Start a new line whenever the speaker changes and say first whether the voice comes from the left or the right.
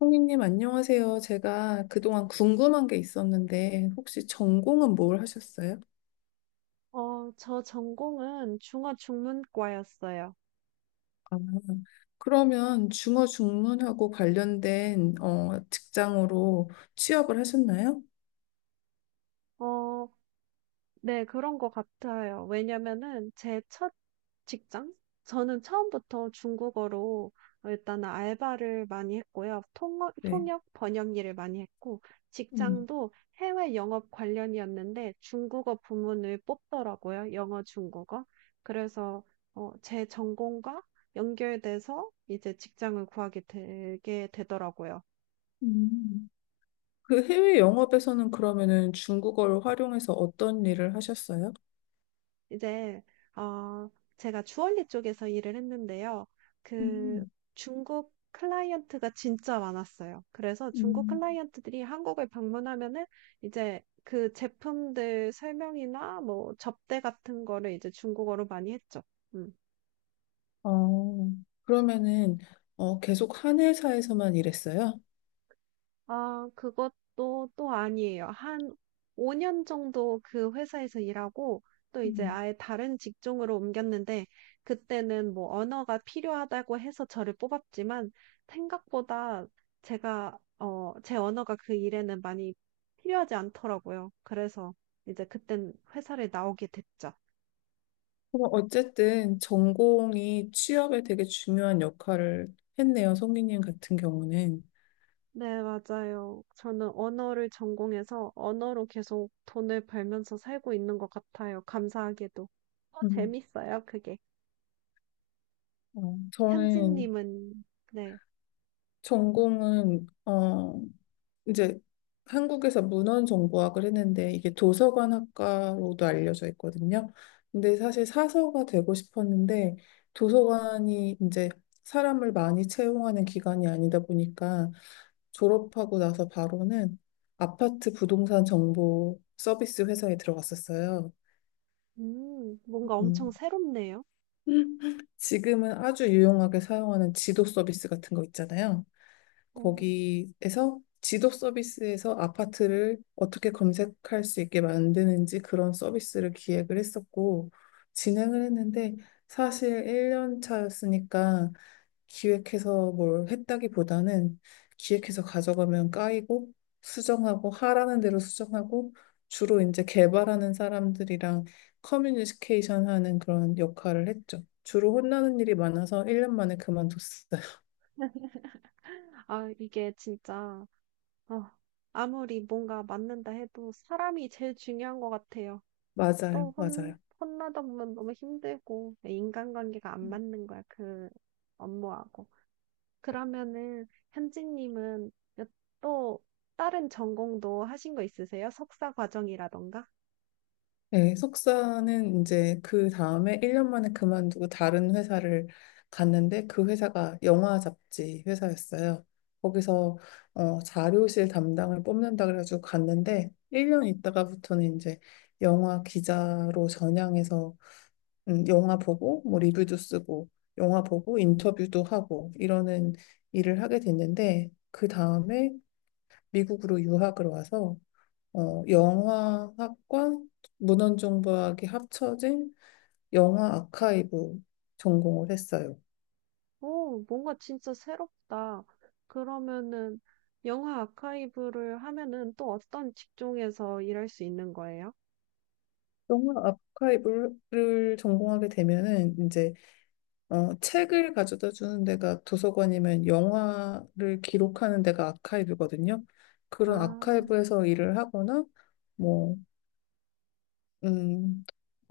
left: 성희님, 안녕하세요. 제가 그동안 궁금한 게 있었는데, 혹시 전공은 뭘 하셨어요?
right: 저 전공은 중어중문과였어요.
left: 아, 그러면 중어 중문하고 관련된 직장으로 취업을 하셨나요?
right: 어, 네, 그런 것 같아요. 왜냐면은 제 첫 직장? 저는 처음부터 중국어로 일단 은 알바를 많이 했고요.
left: 네.
right: 통역, 번역 일을 많이 했고,
left: 음.
right: 직장도 해외 영업 관련이었는데 중국어 부문을 뽑더라고요. 영어, 중국어. 그래서 제 전공과 연결돼서 이제 직장을 구하게 되게 되더라고요.
left: 음, 그 해외 영업에서는 그러면은 중국어를 활용해서 어떤 일을 하셨어요?
right: 이제 어 제가 주얼리 쪽에서 일을 했는데요. 그
left: 음,
right: 중국 클라이언트가 진짜 많았어요. 그래서 중국
left: 음,
right: 클라이언트들이 한국을 방문하면은 이제 그 제품들 설명이나 뭐 접대 같은 거를 이제 중국어로 많이 했죠. 음.
left: 어, 그러면은 계속 한 회사에서만 일했어요?
right: 아, 그것도 또 아니에요. 한 5년 정도 그 회사에서 일하고 또 이제 아예 다른 직종으로 옮겼는데 그때는 뭐 언어가 필요하다고 해서 저를 뽑았지만 생각보다 제가 제 언어가 그 일에는 많이 필요하지 않더라고요. 그래서 이제 그땐 회사를 나오게 됐죠.
left: 그럼 어쨌든 전공이 취업에 되게 중요한 역할을 했네요. 성기님 같은 경우는.
right: 네, 맞아요. 저는 언어를 전공해서 언어로 계속 돈을 벌면서 살고 있는 것 같아요. 감사하게도. 어,
left: 음.
right: 재밌어요, 그게.
left: 어. 저는
right: 현진님은, 네.
left: 전공은 이제 한국에서 문헌정보학을 했는데 이게 도서관학과로도 알려져 있거든요. 근데 사실 사서가 되고 싶었는데 도서관이 이제 사람을 많이 채용하는 기관이 아니다 보니까 졸업하고 나서 바로는 아파트 부동산 정보 서비스 회사에 들어갔었어요.
right: 뭔가 엄청
left: 음.
right: 새롭네요.
left: 지금은 아주 유용하게 사용하는 지도 서비스 같은 거 있잖아요.
right: 음.
left: 거기에서 지도 서비스에서 아파트를 어떻게 검색할 수 있게 만드는지 그런 서비스를 기획을 했었고 진행을 했는데 사실 1년 차였으니까 기획해서 뭘 했다기보다는 기획해서 가져가면 까이고 수정하고 하라는 대로 수정하고 주로 이제 개발하는 사람들이랑 커뮤니케이션 하는 그런 역할을 했죠. 주로 혼나는 일이 많아서 1년 만에 그만뒀어요.
right: 아, 이게 진짜, 어, 아무리 뭔가 맞는다 해도 사람이 제일 중요한 것 같아요.
left: 맞아요,
right: 또
left: 맞아요.
right: 혼나다 보면 너무 힘들고, 인간관계가 안 맞는 거야, 그 업무하고. 그러면은 현진님은 또 다른 전공도 하신 거 있으세요? 석사 과정이라던가?
left: 네, 석사는 이제 그 다음에 1년 만에 그만두고 다른 회사를 갔는데 그 회사가 영화 잡지 회사였어요. 거기서 자료실 담당을 뽑는다 그래가지고 갔는데 1년 있다가부터는 이제 영화 기자로 전향해서 영화 보고 뭐 리뷰도 쓰고 영화 보고 인터뷰도 하고 이러는 일을 하게 됐는데 그 다음에 미국으로 유학을 와서 영화학과 문헌정보학이 합쳐진 영화 아카이브 전공을 했어요.
right: 오, 뭔가 진짜 새롭다. 그러면은 영화 아카이브를 하면은 또 어떤 직종에서 일할 수 있는 거예요?
left: 영화 아카이브를 전공하게 되면은 이제 책을 가져다 주는 데가 도서관이면 영화를 기록하는 데가 아카이브거든요. 그런
right: 아,
left: 아카이브에서 일을 하거나 뭐 음,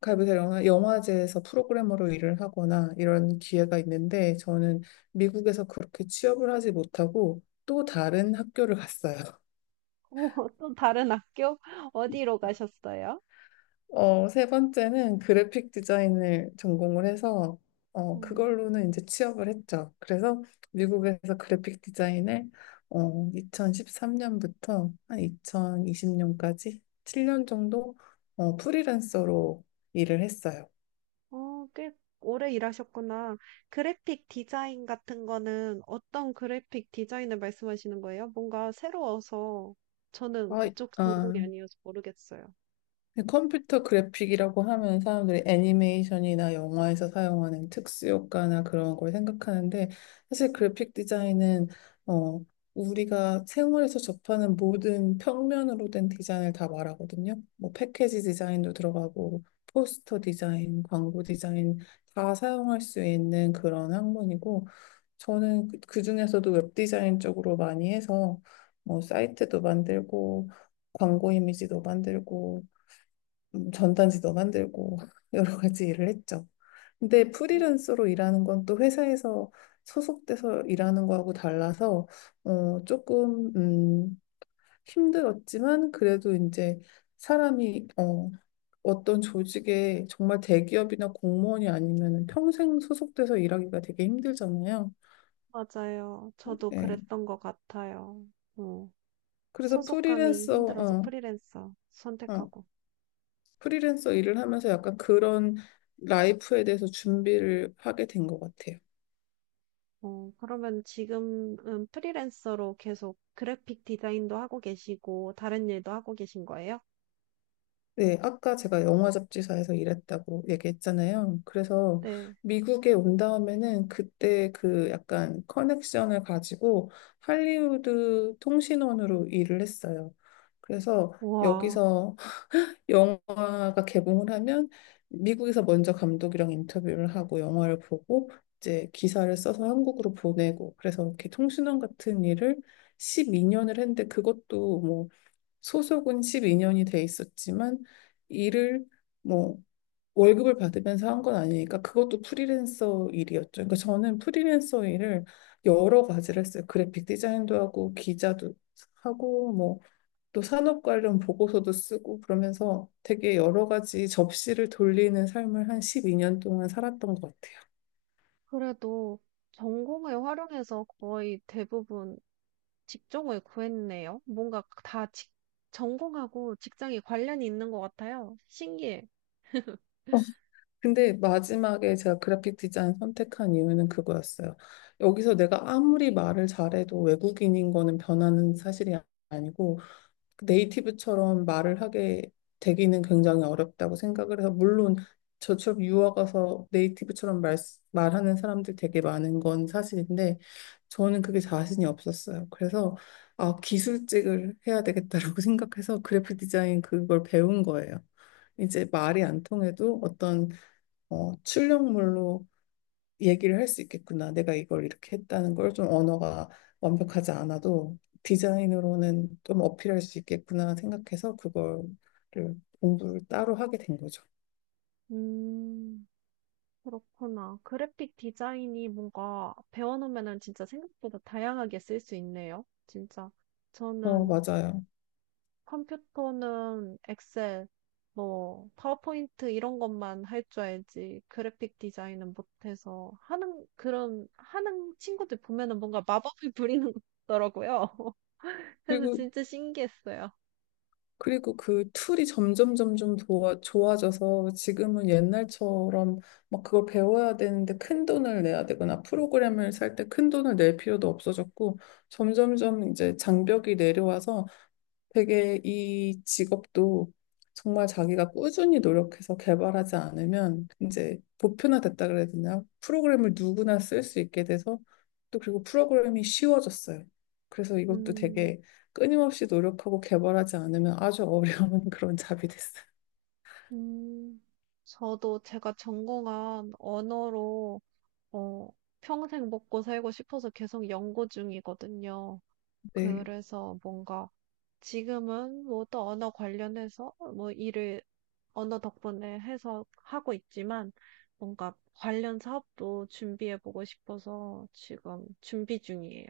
left: 가이브사 영화, 영화제에서 프로그래머로 일을 하거나 이런 기회가 있는데 저는 미국에서 그렇게 취업을 하지 못하고 또 다른 학교를 갔어요.
right: 오, 또 다른 학교? 어디로 가셨어요?
left: 세 번째는 그래픽 디자인을 전공을 해서
right: 음.
left: 그걸로는 이제 취업을 했죠. 그래서 미국에서 그래픽 디자인을 2013년부터 한 2020년까지 7년 정도 프리랜서로 일을 했어요.
right: 어, 꽤 오래 일하셨구나. 그래픽 디자인 같은 거는 어떤 그래픽 디자인을 말씀하시는 거예요? 뭔가 새로워서 저는 그쪽 전공이
left: 아,
right: 아니어서 모르겠어요.
left: 근데 컴퓨터 그래픽이라고 하면 사람들이 애니메이션이나 영화에서 사용하는 특수 효과나 그런 걸 생각하는데 사실 그래픽 디자인은 어, 우리가 생활에서 접하는 모든 평면으로 된 디자인을 다 말하거든요. 뭐 패키지 디자인도 들어가고 포스터 디자인, 광고 디자인 다 사용할 수 있는 그런 학문이고 저는 그중에서도 웹 디자인 쪽으로 많이 해서 뭐 사이트도 만들고 광고 이미지도 만들고 전단지도 만들고 여러 가지 일을 했죠. 근데
right: 어,
left: 프리랜서로 일하는 건 또 회사에서 소속돼서 일하는 거하고 달라서 조금 힘들었지만 그래도 이제 사람이 어떤 조직에 정말 대기업이나 공무원이 아니면 평생 소속돼서 일하기가 되게 힘들잖아요.
right: 맞아요. 저도
left: 예.
right: 그랬던 것 같아요. 어,
left: 그래서
right: 소속감이 힘들어서 프리랜서
left: 어,
right: 선택하고.
left: 프리랜서 일을 하면서 약간 그런 라이프에 대해서 준비를 하게 된 것 같아요.
right: 어, 그러면 지금은 프리랜서로 계속 그래픽 디자인도 하고 계시고 다른 일도 하고 계신 거예요?
left: 네, 아까 제가 영화 잡지사에서 일했다고 얘기했잖아요. 그래서
right: 네.
left: 미국에 온 다음에는 그때 그 약간 커넥션을 가지고 할리우드 통신원으로 일을 했어요. 그래서
right: 와.
left: 여기서 영화가 개봉을 하면 미국에서 먼저 감독이랑 인터뷰를 하고 영화를 보고 이제 기사를 써서 한국으로 보내고 그래서 이렇게 통신원 같은 일을 12년을 했는데 그것도 뭐 소속은 12년이 돼 있었지만 일을 뭐 월급을 받으면서 한 건 아니니까 그것도 프리랜서 일이었죠. 그러니까 저는 프리랜서 일을 여러 가지를 했어요. 그래픽 디자인도 하고 기자도 하고 뭐 또 산업 관련 보고서도 쓰고 그러면서 되게 여러 가지 접시를 돌리는 삶을 한 12년 동안 살았던 것 같아요.
right: 그래도 전공을 활용해서 거의 대부분 직종을 구했네요. 뭔가 전공하고 직장이 관련이 있는 것 같아요. 신기해.
left: 근데 마지막에 제가 그래픽 디자인 선택한 이유는 그거였어요. 여기서 내가 아무리 말을 잘해도 외국인인 거는 변하는 사실이 아니고 네이티브처럼 말을 하게 되기는 굉장히 어렵다고 생각을 해서 물론 저처럼 유학 가서 네이티브처럼 말하는 사람들 되게 많은 건 사실인데 저는 그게 자신이 없었어요. 그래서 아, 기술직을 해야 되겠다라고 생각해서 그래픽 디자인 그걸 배운 거예요. 이제 말이 안 통해도 어떤 출력물로 얘기를 할 수 있겠구나. 내가 이걸 이렇게 했다는 걸 좀 언어가 완벽하지 않아도 디자인으로는 좀 어필할 수 있겠구나 생각해서 그거를 공부를 따로 하게 된 거죠.
right: 음, 그렇구나. 그래픽 디자인이 뭔가 배워놓으면은 진짜 생각보다 다양하게 쓸 수 있네요. 진짜. 저는
left: 맞아요.
right: 컴퓨터는 엑셀, 뭐, 파워포인트 이런 것만 할 줄 알지, 그래픽 디자인은 못해서 하는 친구들 보면은 뭔가 마법을 부리는 것 같더라고요. 그래서
left: 그리고,
right: 진짜 신기했어요.
left: 그리고 그 툴이 점점 점점 좋아져서 지금은 옛날처럼 막 그걸 배워야 되는데 큰 돈을 내야 되거나 프로그램을 살 때 큰 돈을 낼 필요도 없어졌고 점점점 이제 장벽이 내려와서 되게 이 직업도 정말 자기가 꾸준히 노력해서 개발하지 않으면 이제 보편화됐다 그래야 되나? 프로그램을 누구나 쓸 수 있게 돼서 또 그리고 프로그램이 쉬워졌어요. 그래서 이것도
right: 음,
left: 되게 끊임없이 노력하고 개발하지 않으면 아주 어려운 그런 잡이 됐어요.
right: 음, 저도 제가 전공한 언어로, 어, 평생 먹고 살고 싶어서 계속 연구 중이거든요.
left: 네.
right: 그래서 뭔가 지금은 뭐 또 언어 관련해서 뭐 일을 언어 덕분에 해서 하고 있지만 뭔가 관련 사업도 준비해보고 싶어서 지금 준비 중이에요.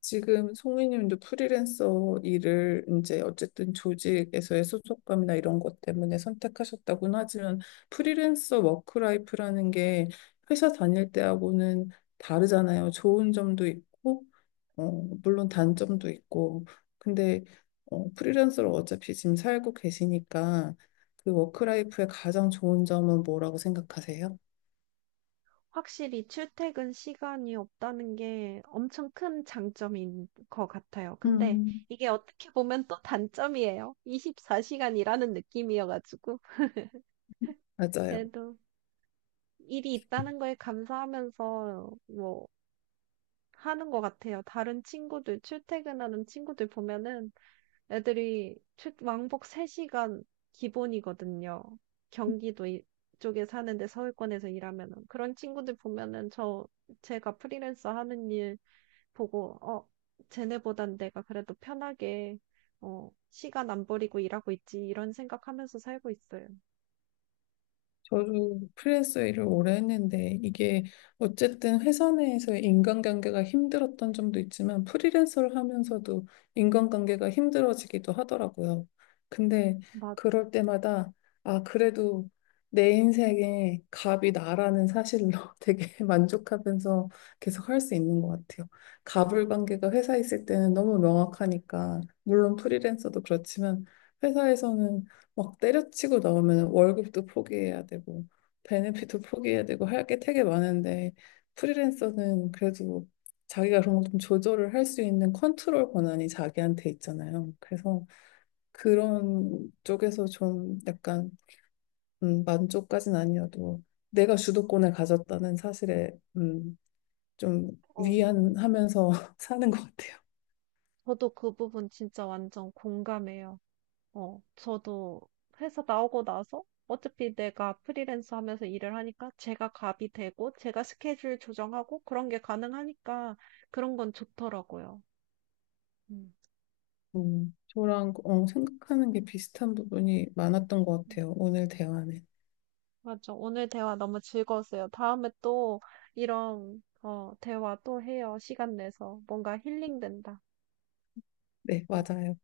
left: 지금 송이님도 프리랜서 일을 이제 어쨌든 조직에서의 소속감이나 이런 것 때문에 선택하셨다고는 하지만 프리랜서 워크라이프라는 게 회사 다닐 때하고는 다르잖아요. 좋은 점도 있고, 어, 물론 단점도 있고. 근데 프리랜서로 어차피 지금 살고 계시니까 그 워크라이프의 가장 좋은 점은 뭐라고 생각하세요?
right: 확실히 출퇴근 시간이 없다는 게 엄청 큰 장점인 것 같아요. 근데
left: 음,
right: 이게 어떻게 보면 또 단점이에요. 24시간 일하는 느낌이어가지고.
left: 맞아요.
right: 그래도 일이 있다는 거에 감사하면서 뭐 하는 것 같아요. 다른 친구들, 출퇴근하는 친구들 보면은 애들이 왕복 3시간 기본이거든요. 경기도 이- 쪽에 사는데 서울권에서 일하면은 그런 친구들 보면은 제가 프리랜서 하는 일 보고 어 쟤네보단 내가 그래도 편하게 어 시간 안 버리고 일하고 있지 이런 생각하면서 살고 있어요.
left: 저도 프리랜서 일을 오래 했는데 이게 어쨌든 회사 내에서의 인간관계가 힘들었던 점도 있지만 프리랜서를 하면서도 인간관계가 힘들어지기도 하더라고요. 근데
right: 맞,
left: 그럴 때마다 아, 그래도 내 인생의 갑이 나라는 사실로 되게 만족하면서 계속 할 수 있는 것 같아요. 갑을 관계가 회사에 있을 때는 너무 명확하니까 물론 프리랜서도 그렇지만 회사에서는 막 때려치고 나오면 월급도 포기해야 되고 베네핏도 포기해야 되고 할 게 되게 많은데 프리랜서는 그래도 자기가 그런 걸 좀 조절을 할 수 있는 컨트롤 권한이 자기한테 있잖아요. 그래서 그런 쪽에서 좀 약간 만족까진 아니어도 내가 주도권을 가졌다는 사실에 음, 좀
right: 어,
left: 위안하면서 사는 것 같아요.
right: 저도 그 부분 진짜 완전 공감해요. 어, 저도 회사 나오고 나서 어차피 내가 프리랜서 하면서 일을 하니까 제가 갑이 되고 제가 스케줄 조정하고 그런 게 가능하니까 그런 건 좋더라고요. 음.
left: 저랑 생각하는 게 비슷한 부분이 많았던 것
right: 음,
left: 같아요. 오늘 대화는.
right: 맞아 오늘 대화 너무 즐거웠어요. 다음에 또 이런 대화 또 해요. 시간 내서 뭔가 힐링된다.
left: 네, 맞아요.